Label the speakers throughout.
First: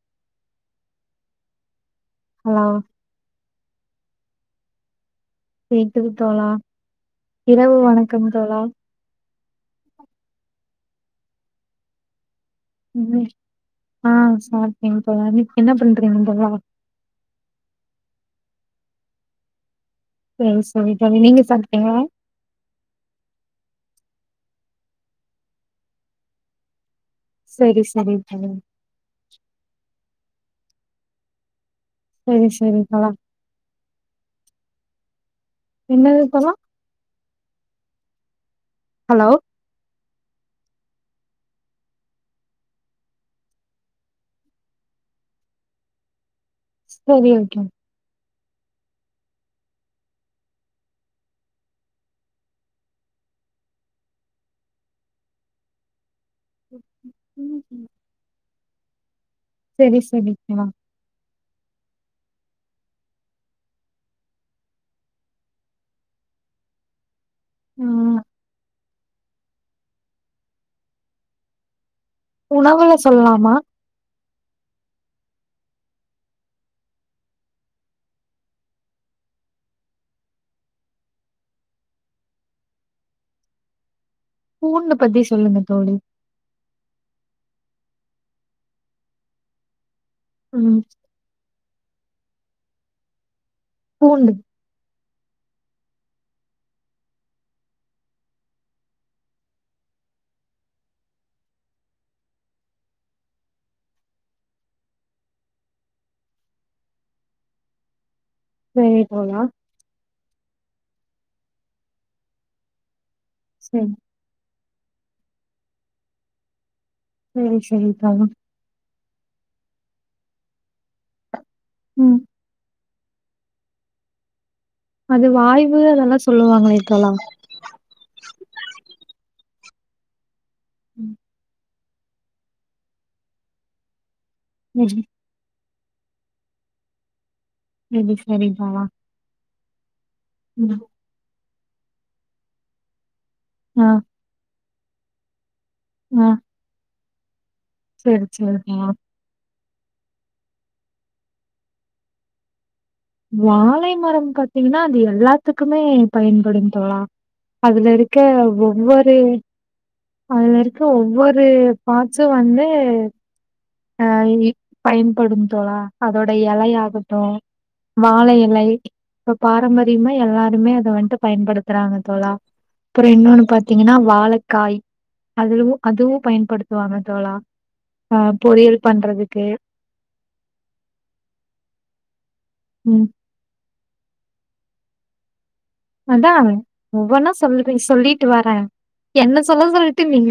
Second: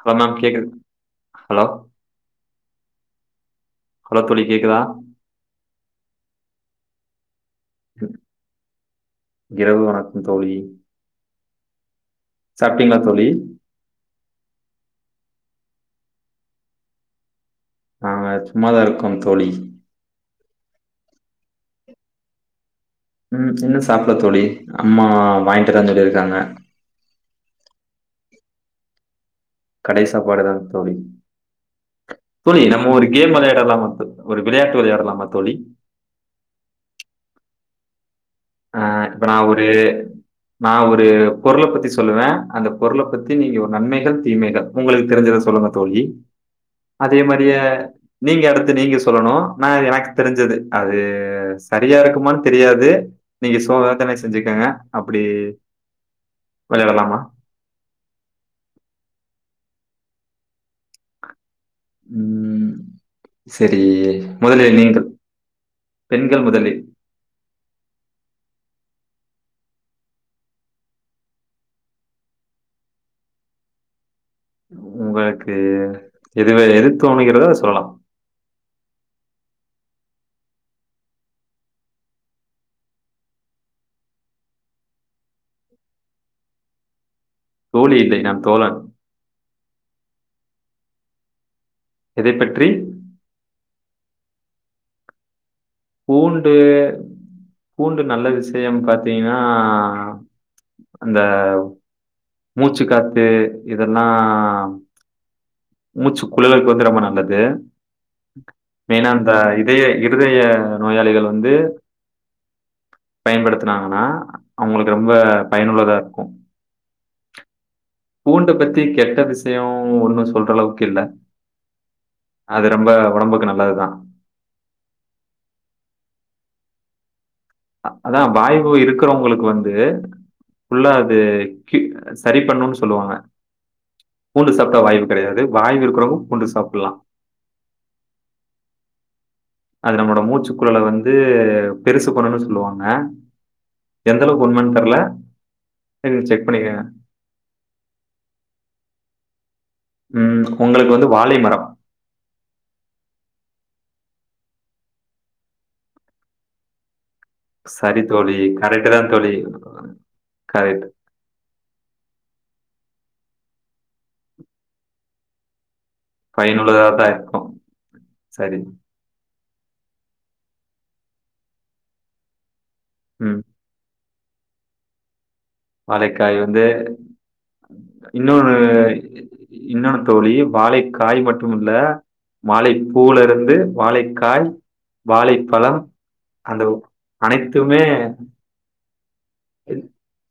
Speaker 1: Hello ma'am கேக்குது hello
Speaker 2: hello
Speaker 1: hello தோழி கேக்குதா
Speaker 2: கேக்குது தோழா இரவு வணக்கம் தோழா
Speaker 1: இரவு வணக்கம் தோழி சாப்ட்டிங்ளா தோழி
Speaker 2: ஹான் சாப்ட்டே தோழா இப் என்ன பண்ட்ர்கிங் நீங்கள்ளா
Speaker 1: அ சும்மாதா இருக்கோம் தோழி
Speaker 2: செரி செரிப்ப நீங்க சாப்ட்டிங்ளா
Speaker 1: ம் இன்னு சாப்ல தோழி அம்மா வாங்கிட்டு வரே சொல்லிருக்காங்க
Speaker 2: செரி செரி தோழா
Speaker 1: கடை சாப்பாடுதான் தோழி
Speaker 2: சரி
Speaker 1: தோழி
Speaker 2: சரி
Speaker 1: நம்ம ஒரு
Speaker 2: தோழா
Speaker 1: கேம் வெளையாடலாம் தோ ஒரு விளையாட்டு விளையாடலாம
Speaker 2: என்னது தோழா
Speaker 1: அ இப்ப
Speaker 2: ஹலோ
Speaker 1: நா ஒரு நா ஒரு பொருள பத்தி சொல்லுவே அந்த பொருள பத்தி நீங்க நன்மைகள் தீமைகள் உங்களுக் தெரிஞ்ச தசொல்லுங்க தோழி அதே
Speaker 2: சரி
Speaker 1: மாரியே
Speaker 2: ஓகே
Speaker 1: நீங்க அடுத்து நீங்க சொல்லணு நா எனக்கு தெரிஞ்சது அது சரியா இருக்குமானு தெரியாது நீங்க சோதனை செஞ்சுக்கங்க அப்டி வெளாடலாமா
Speaker 2: செரி செரி தோழா
Speaker 1: ம் செரி முதலில் நீங்க பெண்கள் முதலில்
Speaker 2: அ உணவுல சொல்லாமா
Speaker 1: ஒர்க்கு எது எது தோணுகிறதோ அத சொல்லா
Speaker 2: பூண்டு பத்தி சொல்லுங்க தோழி
Speaker 1: தோழி இல்லைங்க நா தோழன்
Speaker 2: ம்
Speaker 1: எதை பற்றி
Speaker 2: பூண்டு
Speaker 1: பூண்டு பூண்டு நல்ல விஷயம் பாத்தீங்கனா அந்த மூச்சுக்காத்து இதெல்லா மூச்சு குழலுக்கு வந்து ரொம்ப நல்லது
Speaker 2: சரி
Speaker 1: ஏனா அந்த
Speaker 2: தோழா
Speaker 1: இதய இருதய நோயாளிகள் வந்து
Speaker 2: சரி
Speaker 1: பயன்படுத்துனாங்கனா அவுங்களுக்கு ரொம்ப பயனுள்ளதா இருக்கு
Speaker 2: செரி
Speaker 1: பூண்ட பத்தி கெட்ட விஷயோ ஒன்னு சொல்ற அளவுக்கு இல்ல
Speaker 2: ம்
Speaker 1: அது ரொம்ப ஒடம்புக்கு நல்லதுதா
Speaker 2: அது வாய்வு அதெல்லா சொல்லுவாங்ளே தோழா
Speaker 1: அதா வாய்வு இருக்கிறவங்களுக்கு வந்து ஃபுல்லா
Speaker 2: ம்
Speaker 1: அது கி சரி பண்ணுனு சொல்வாங்க பூண்டு சாப்ட்டா
Speaker 2: சரி
Speaker 1: வாய்வு கெடையாது வாய்வு இருக்குறவங்க பூண்டு சாப்ல்லா
Speaker 2: செரி செரி பா
Speaker 1: அது நம்ளோட மூச்சுக்குழல வந்து பெருசு பண்னுனு சொல்லுவாங்க
Speaker 2: ஆ
Speaker 1: எந்த அளவு உண்மனு தெர்ல எதுக்கு செக் பண்ணிக்கங்
Speaker 2: சேரி சேரி பா
Speaker 1: ம் உங்களுக்கு வந்து வாலி மரோ
Speaker 2: வாழை மரோ பாத்தீங்னா அது எல்லாத்துக்குமே பயன்படு தோழா அதுல
Speaker 1: சரி
Speaker 2: இருக்க
Speaker 1: தோழி. கரெக்ட் தான்
Speaker 2: ஒவ்வொரு
Speaker 1: தோழி.
Speaker 2: அதுல இருக்க
Speaker 1: கரெக்ட்.
Speaker 2: ஒவ்வொரு ஃபார்ட்ஸு வந் து எ பயன்படும் தோழா அதோட
Speaker 1: பயனுள்ளதா தான்
Speaker 2: எலையாகட்டு
Speaker 1: இருக்கும்.
Speaker 2: வாழை
Speaker 1: சரி.
Speaker 2: எலை இப்ப பாரம்பரியமா எல்லாருமே அத வந்ட்டு பயன்படுத்துறாங்க தோழா அப்றோ
Speaker 1: ம்.
Speaker 2: இன்னொன்னு பாத்தீங்கனா வாழக்காய் அதுலவு அதுவு
Speaker 1: வாழைக்காய் வந்து
Speaker 2: பயன்படுத்துவாங்க தோழா அ
Speaker 1: இன்னொன்னு
Speaker 2: பொரியல் பண்றதுக்கு.
Speaker 1: இன்னொன்னு தோழி வாழைக்காய் மட்டுமல்ல வாழை
Speaker 2: ம்
Speaker 1: பூல இருந்து வாழைக்காய் வாழை
Speaker 2: அதா ஒவ்வொன்னா
Speaker 1: அனைத்துமே
Speaker 2: சொல்றீஸ் சொல்லிட்டு வரேன் என்ன சொல்ல சொல்ட்டு நீங்க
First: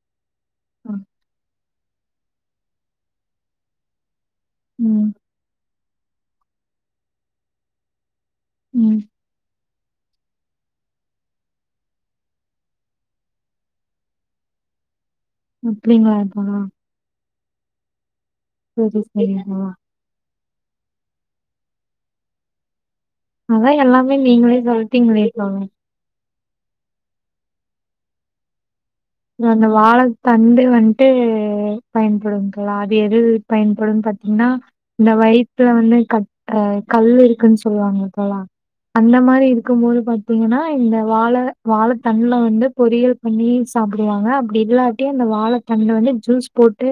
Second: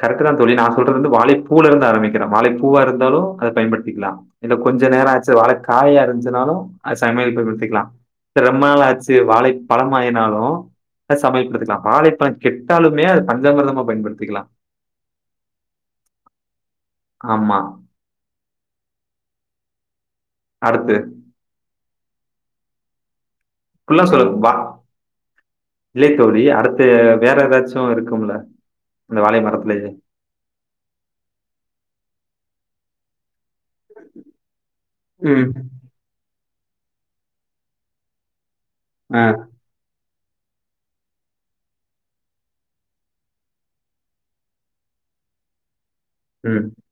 Speaker 1: கரெக்ட்டுதா தோழி நா சொல்றது
Speaker 2: ம்,
Speaker 1: வந்து வாழைப்பூல இருந்து ஆரம்பிக்கிறோ வாழைப்பூவா இருந்தாலு அத பயன்படுத்திக்கலா இதுல கொஞ்ச நேரோ
Speaker 2: ம்,
Speaker 1: ஆச்சு வாழைக்காயா இருந்துச்சுனாலு அத சமையலுக்கு பயன்படுத்திக்கலா ரொம்ப
Speaker 2: ம்.
Speaker 1: நாளாச்சு வாழை பழமாயினாலு அத சமையல்படுத்திக்கலா வாழைப்பழோ கெட்டாலுமே அது பஞ்சாமிரதமா பயன்படுத்திக்கலா
Speaker 2: அப்டிங்ளா தோழா
Speaker 1: ஆமா
Speaker 2: செரி செரி வா
Speaker 1: அடுத்து
Speaker 2: அதா
Speaker 1: ஃபுல்லா
Speaker 2: எல்லாமே
Speaker 1: சொல்ல வா
Speaker 2: நீங்ளே சொல்ட்டீங்ளே தோழா
Speaker 1: இல்ல தோழி அடுத்து வேற எதாச்சு இருக்குமல்ல
Speaker 2: அந்த வாழைத்தண்டு வந்ட்டு பயன்படும் தோழா அது எது பயன்படும்ன்னு பாத்தீங்கனா இந்த
Speaker 1: ம்
Speaker 2: வயித்துல வந்து க அ கல் இருக்குனு சொல்லுவாங்க இப்பல்லா அந்த
Speaker 1: ஆ,
Speaker 2: மாரி இருக்குபோது பாத் தீங்கனா இந்த வாழ வாழத்தண்டல வந்து பொறியல் பண்ணி ஸ் சாப்டுவாங்க அப்டி இல்லாட்டி அந்த வாழத் தண்டு வந்து ஜூஸ்
Speaker 1: ம்,
Speaker 2: போட்டு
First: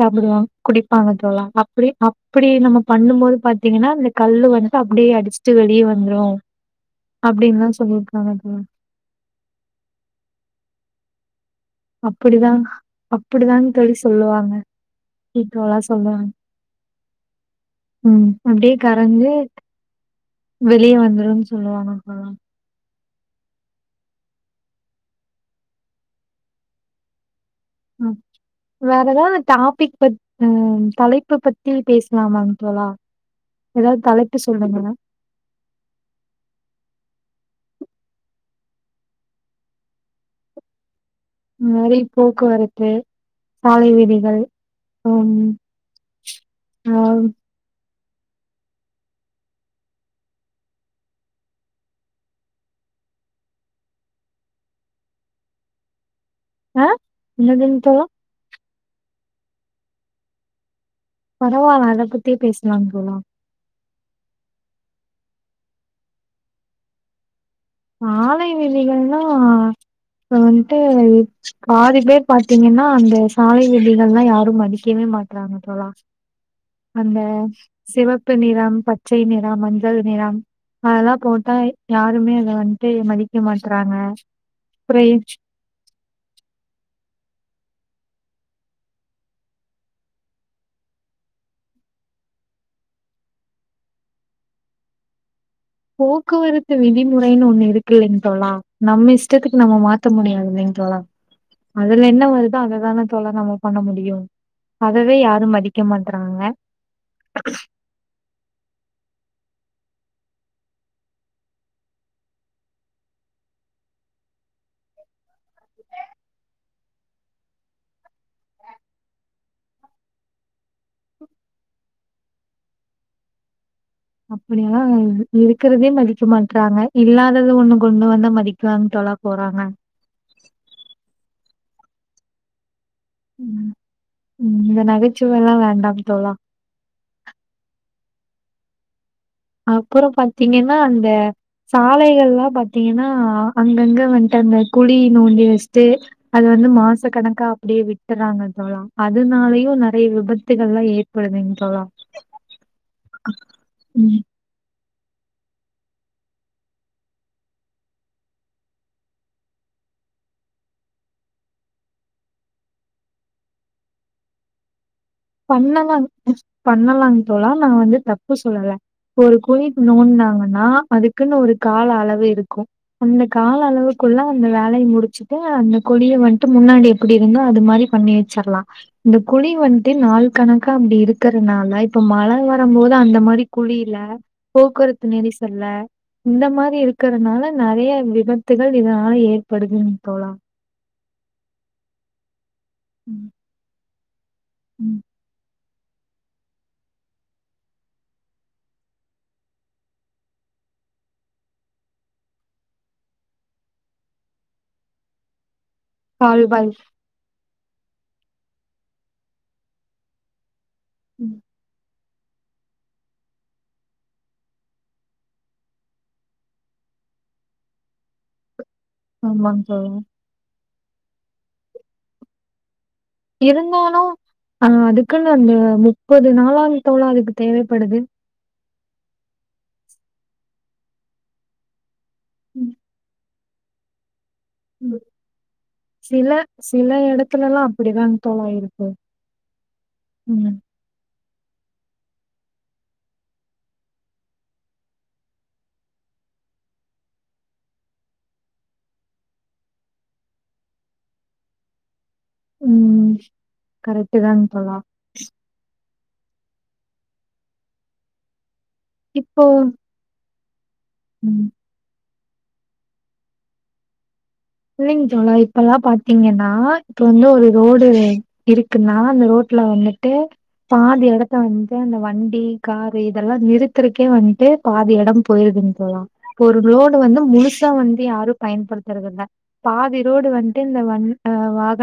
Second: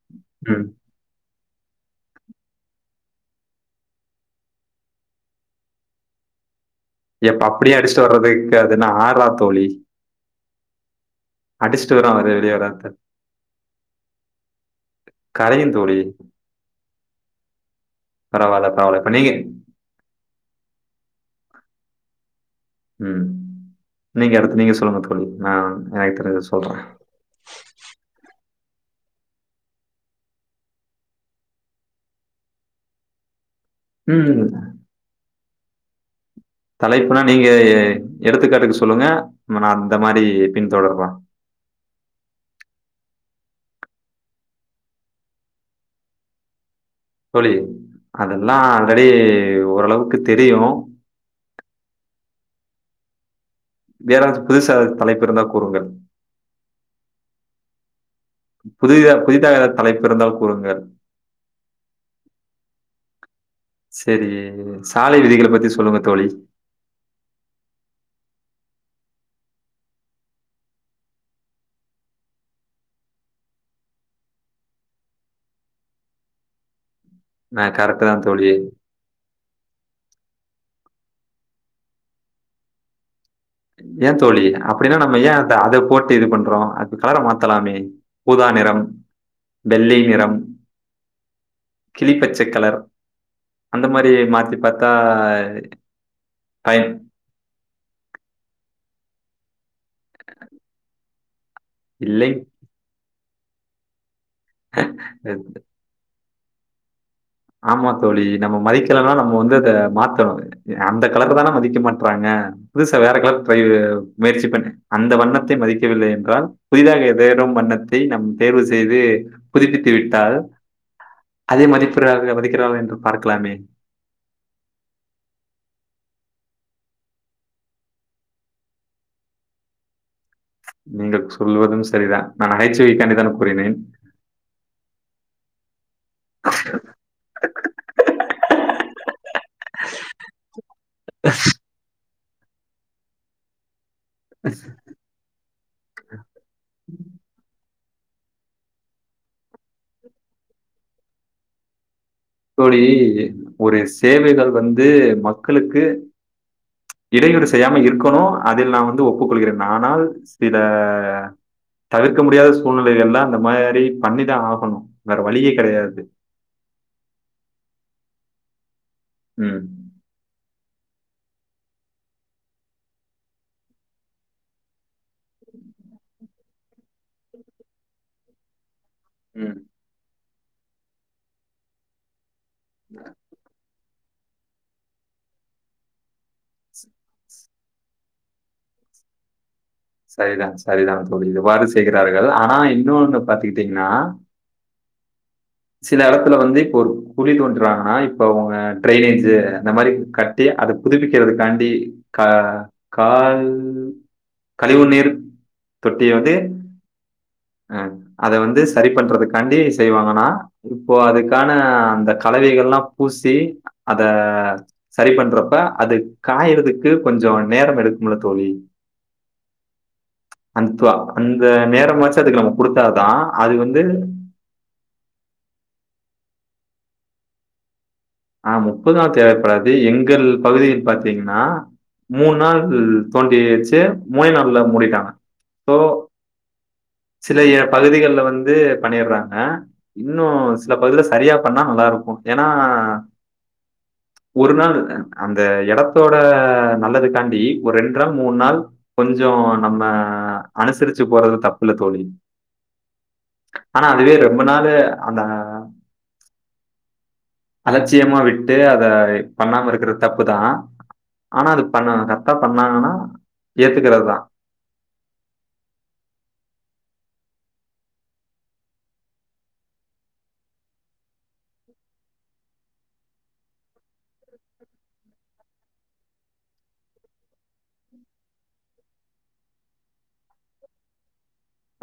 Speaker 2: சாப்டுவாங்க
Speaker 1: ம்.
Speaker 2: குடிப்பாங்க தோழா அப்டி அப்டி நம்ம பண்ணு போது பாத்தீங்கனா இந்த கல்லு வந்து அப்டியே அடிச்சுட்டு வெளிய வந்துரு
Speaker 1: ஏப்பா
Speaker 2: அப்டின்லாம்
Speaker 1: அப்டியே அடிச்சுட்டு வர்றது
Speaker 2: சொல்லியிருக்காங்க
Speaker 1: இங்க
Speaker 2: தோழி.
Speaker 1: அது என்ன ஆறா தோழி அடிச்சுட்டு வரும் அது
Speaker 2: அப்டிதா
Speaker 1: வெளியே வராது
Speaker 2: அப்டிதானுங்க தோழி சொல்லுவாங்க
Speaker 1: கரையும்
Speaker 2: ஈக்குவலா
Speaker 1: தோழி
Speaker 2: சொல்வாங்க ம்
Speaker 1: பரவாயில்ல
Speaker 2: அப்டியே
Speaker 1: பரவாயில்ல இப்ப நீங்க
Speaker 2: கரஞ்சு வெளிய வந்துரும்னு சொல்லுவாங்க அப்பல்லா
Speaker 1: ம் நீங்க அடுத்து நீங்க சொல்லுங்க தோழி நா நியாத் தெரிஞ்சத சொல்றே
Speaker 2: ம். வேற எதாவது டாபிக் பத் ம் தலைப்பு பத்தி பேசலாமாங்க தோழா எதாவது தலைப்பு
Speaker 1: ம்
Speaker 2: சொல்லுங்களா
Speaker 1: தலைப்புனா நீங்க எடுத்துக்காட்டுக்கு சொல்லுங்க நா அந்த மாரி பின் தொடர்ர
Speaker 2: இந்த மாரி போக்குவரத்து சாலை விதிகள் ஹம் [inaudible]
Speaker 1: தோழி அதெல்லா ஆல்ரெடி ஓரளவுக்கு தெரியு வேறேதாச்சு புதுசா எதாவது தலைப்பு இருந்தா கூறுங்கள்
Speaker 2: அ என்னதுங்க தோழா
Speaker 1: புதித புதிதாக தலைப்பு இருந்தால் கூறுங்கள்
Speaker 2: பரவால்ல அத பத்தியே பேசலாங்க தோழா
Speaker 1: சேரி சாலை விதிகளை பத்தி சொல்லுங்க தோழி
Speaker 2: சாலை விதிகள்னா இப்ப வந்துட்டு பாதி பேர் பாத்தீங்கன்னா அந்த சாலை விதிகள்ளா யாரு மதிக்கவே மாட்றாங்க தோழா அந்த
Speaker 1: ஆ கரெக்ட்டு தான்
Speaker 2: சிவப்பு
Speaker 1: தோழி.
Speaker 2: நிறம் பச்சை நிறம் மஞ்சள் நிறம் அதெல்லா போட்டா யாருமே அத வந்துட்டு மதி
Speaker 1: ஏ தோழி அப்டினா நம்ம ஏன் அந்த அத போட்டு இது பண்றோ அதுக்கு கலர மாத் தலாமே ஊதா நிறம் வெள்ளை நிறம் கிளி பச்சை கலர் அந்த மாரியே மாத்தி பாத்தா
Speaker 2: போக்குவரத்து விதிமுறைனு ஒன்னு இருக்குளிங் தோழா நம்ம இஷ்டத்துக்கு நம்ம மாத்த முடியாதுலீங் தோழா அதுல என்ன
Speaker 1: இல்லை.
Speaker 2: வருதோ அதுதான தோழா நம்ம பண்ண முடியு அதவே யாரு மதிக்க மாட்றாங்க
Speaker 1: ஆமா தோழி நம்ம மதிக்கலனா நம்ம வந்து அத மாத்தணு எ அந்த கலர் தான மதிக்க மாட்றாங்க புதுசா வேற கலர் ட்ரை முயற்சி பண்ணி அந்த வண்ணத் தை மதிக்கவில்லை என்றால் புதிதாக எதேனும் வண்ணத்தை நம் தேர்வு செய்து புதுப்பித்து விட்டால் அதை மதிப்பிறார்களா மதிக்கிறார்களா என்று பார்க்கலாமே
Speaker 2: அப்டியெல்லா இருக்கிறதே மதிக்க மாட்றாங்க இல்லாதத ஒண்ணு கொண்டு வந்தா மதிக்கலான்டா ல்லா போறாங்க
Speaker 1: நீங்கள் சொல்வதும் சரிதான் நான் நகைச்சுவைக்காண்டிதான கூறினேன்
Speaker 2: ம் இந்த நகைச்சுவ எல்லா வேண்டாம் தோழா அப்பறோ பாத்தீங்கனா அந்த சாலைகள்ல்லா பாத்தீங்கனா அங்கங்க வன்ட்டு அங்க குழி நோண்டி வச்சுட்டு அது வந்து மாச கணக்கா அப்டியே விட்டுறாங்க தோழா அதுனாலயு நெறைய விபத்துகள்ல்லா ஏற்படுறீங்க தோழா
Speaker 1: தோழி ஒரு
Speaker 2: ம்.
Speaker 1: சேவைகள் வந்து மக்களுக்கு இடையூறு செய்யாம இருக்கணு அதில் நா வந்து ஒப்புக்கொள்கிறேன் ஆனால் சில தவிர்க்க முடியாத சூழ்நிலைகள் எல்லா அந்த மாரி பண்ணிதா ஆகணு
Speaker 2: பண்ணலாங் பண்ணலாங் லா நா வந்து தப்பு சொல்லல இப்ப ஒரு
Speaker 1: ம்.
Speaker 2: குழிக்கு நோன்னுனாங்க னா அதுக்குனு ஒரு கால அளவு இருக்கு அந்த கால அளவுக்குள்ள அந்த வேலைய முடிச்சுட்டு அந்த குழிய வந்துட்டு முன்னாடி எப்பிடி இருந்தோ அது மாதிரி பண்ணி வச்சர்லா இந்த குழி
Speaker 1: ம்.
Speaker 2: வன்ட்டு நாள் கணக்கா அப்டி இருக்கறனால இப்ப மழ வரம்போது அந்த மாரி குழி ல போக்குவரத்து நெரிசல்ல இந்த மாரி இருக்கறனால நறையா விபத்துகள் இதனால ஏற்
Speaker 1: சரிதா சரிதா தோழி இதுவாறு செய்கிறார்கள் ஆனா இன்னொனு
Speaker 2: ம்,
Speaker 1: பாத்துகிட்டிங்னா
Speaker 2: ம்
Speaker 1: சில எடத்துல வந்து இப்ப ஒரு குழி தோண்டுறாங்கனா இப்ப அவங்க டிரைனேஜு அந்த மாரி கட்டி அத புதுப்பிக்கிறதுக்காண்டி க கால் கழிவு நீர் தொட்டிய வந்து
Speaker 2: கால்வாய்
Speaker 1: அ அத வந்து சரி பண்றதுக்காண்டி செய்வாங்கனா இப்போ
Speaker 2: ம்.
Speaker 1: அதுக்கான அந்த கலவைகள்லா பூசி அத சரி பண்றப்ப அது காயறதுக்கு கொஞ்ச நேரம் எடுக்கும்ல தோழி
Speaker 2: ஆமாங் தோழா
Speaker 1: அந்த்துவா அந்த நேரமாச்சு அதுக்கு நம்ம குடுத்
Speaker 2: இருந்தாலு அ அதுக்குன் அந்த முப்பது நாலாங் தோழா அதுக்கு தேவைப்படுது
Speaker 1: ஆ முப்பது நாள் தேவைப்படாது எங்கள் பகுதியில் பாத்திங்கனா மூணு நாள்
Speaker 2: ம்,
Speaker 1: தோண் டி வெச்சு மூணே நாள்ல
Speaker 2: ம்.
Speaker 1: மூடிட்டாங்க சோ
Speaker 2: சில சில
Speaker 1: சில
Speaker 2: இடத்துலலாம் அப்படிதாங்க
Speaker 1: பகுதிகள்ல
Speaker 2: தோழா
Speaker 1: வந்து
Speaker 2: இருக்கு.
Speaker 1: பண்ணிர்றாங்க இன்னு
Speaker 2: ம்,
Speaker 1: ஒரு சில பகுதியில சரியா பண்ணா நல்லா இருக்கு ஏனா ஒரு நாள் அந்த எடத்தோட நல்லதுக்காண்டி ஒரு ரெண்டு நாள் மூணு நாள் கொஞ்ச நம்ம அனுசரிச்சு போறது தப்பில்ல தோழி
Speaker 2: ம்.
Speaker 1: ஆனா அதுவே
Speaker 2: கரெக்ட்டு
Speaker 1: ரொம்ப
Speaker 2: தாங்க
Speaker 1: நாளு
Speaker 2: தோழா.
Speaker 1: அந்தா அலட்சியமா விட்டு அத
Speaker 2: இப்போ
Speaker 1: பண்ணாம இருக்றது தப்புதா
Speaker 2: ம்.
Speaker 1: ஆனா அது பண்ணனு க ரக்டா பண்ணாங்கனா ஏத்துக்கறதா
Speaker 2: இல்லைங்க தோழா இப்பல்லா பாத்திங்கனா இப்ப வந்து ஒரு ரோடு இருக்குன்னா அந்த ரோட் ல வந்துட்டு பாதி எடத்த வந்து அந்த வண்டி காரு இதெல்லா நிறுத்தறக்கே வன்ட்டு பாதி எடம் போயிருது ங் தோழா இப்ப ஒரு ரோடு வந்து முழுசா வந்து யாரு பயன்படுத்துறதில்ல பாதிரோடு வன்ட்டு இந்த வண் டி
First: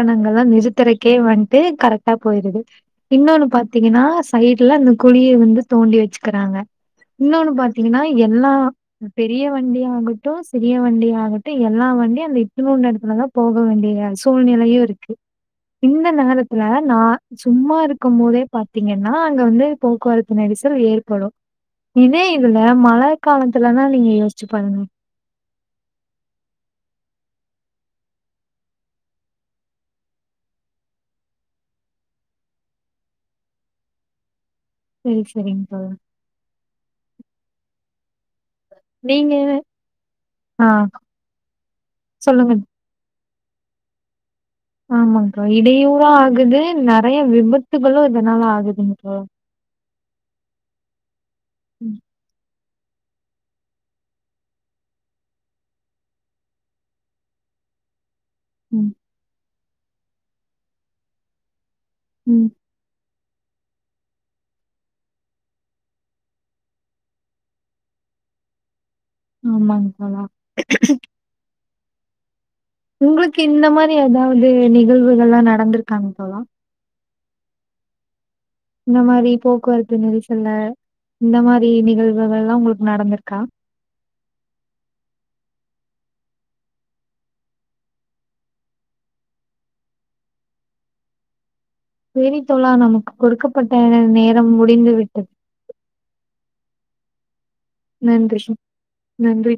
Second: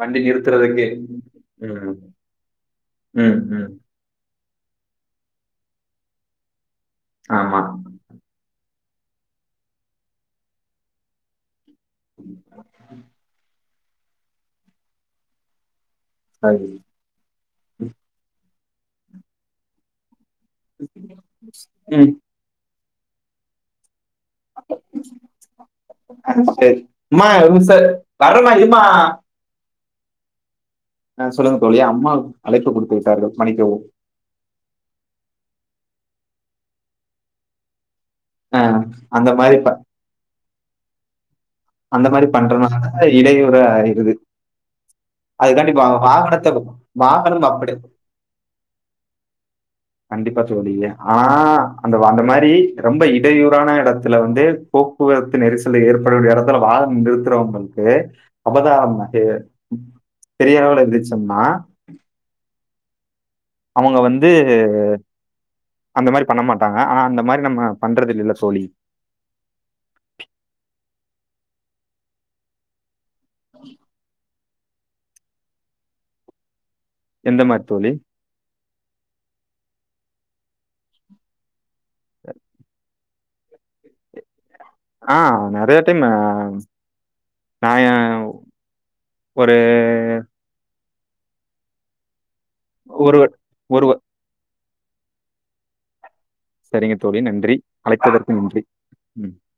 Speaker 1: வண்டி நிறுத்துறதுக்கு
Speaker 2: நிறுத்தறக்கே வண்ட்டு
Speaker 1: ம்
Speaker 2: கரெக்டா போயிருது
Speaker 1: ம்
Speaker 2: இன்னோனு
Speaker 1: ம்
Speaker 2: பாத்திங்கனா சைடு ல அந்த குழிய வந்து தோண்டி வெச்சுக்கறாங்க இன்னொனு
Speaker 1: ஆமா
Speaker 2: பாத்திங்கனா எல்லா பெரிய வண்டி ஆகட்டு சிறிய வண்டியாகட்டு எல்லா வண்டியு அந்த இத்துணூன்டு எடத்துலதா போக போக வேண்டிய சூழ்நிலையு இருக்கு இந்த நேரத்துல
Speaker 1: அது
Speaker 2: நா சும்மா இருக்கும் போதே பாத்திங்கனா அங்க வந்து போக்குவரத்து நெரிசல் ஏற்படு
Speaker 1: ம்
Speaker 2: இதே இதுல மழ காலத்துலனா நீங்க யோசிச்சு பாருங்க.
Speaker 1: அது சரி மா வறமா இர்மா ஆ சொல்லுங்க தோழி அம்மா அழைப்பு குடுத்து விட்டார்கள் மன்னிக்கவும்
Speaker 2: செரி செரிங் தோழா
Speaker 1: அ அந்த
Speaker 2: நீங்க
Speaker 1: மாரி ப
Speaker 2: ஆ
Speaker 1: அந்த மாரி
Speaker 2: சொல்லுங்க.
Speaker 1: பண்றனால இடையூறு ஆயிருது
Speaker 2: ஆமாங் தோ
Speaker 1: அதுக்காண்டி வா-
Speaker 2: இடையூறூ
Speaker 1: வாகனத்தை
Speaker 2: ஆகுது நறைய
Speaker 1: வாகனம் அப்படி
Speaker 2: விபத்துகளு இதனால ஆகுதுங்க தோழா
Speaker 1: கண்டிப்பா தோழியே ஆனா அந்த
Speaker 2: ம்,
Speaker 1: அந்த மாரி ரொம்ப இடையூறான எடத்துல வந்து போக்குவரத்து நெரிசல் ஏற்படகூடிய எடத் துல வாகனம் நிறுத்தறவங்களுக்கு
Speaker 2: ம்,
Speaker 1: அபதாரம் பெரிய அளவுல இருந்துச்சுன்னா
Speaker 2: ம்
Speaker 1: அவுங்க வந்து அந்த மாரி பண்ண மாட்டாங்க ஆனா அந்த மாரி நம்ம பண்றது இல்லேல தோழி
Speaker 2: ஆமாங் தோழா உங்களுக்கு இந்த மாரி எதாவது நிகழ்வுகள்லா நடந்துருக்காங்க தோழா
Speaker 1: எந்த மார் தோழி
Speaker 2: இந்த மாரி போக்குவரத்து நெரிசல்ல இந்த மாரி நிகழ்வுகள்லா உங்களுக்கு நடந்துருக்கா
Speaker 1: ஆ நெறையா டைமு நா ஏ ஒரு
Speaker 2: செரி தோழா நமக்கு
Speaker 1: ஒரு
Speaker 2: கொடுக்கப்பட்ட
Speaker 1: ஒரு
Speaker 2: நே நேரம் முடிந்து விட்டது
Speaker 1: சரிங்க தோழி நன்றி அழைத்ததற்கு நன்றி ம்
Speaker 2: நன்றி.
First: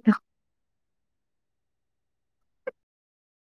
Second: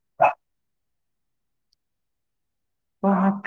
Speaker 1: வணக்க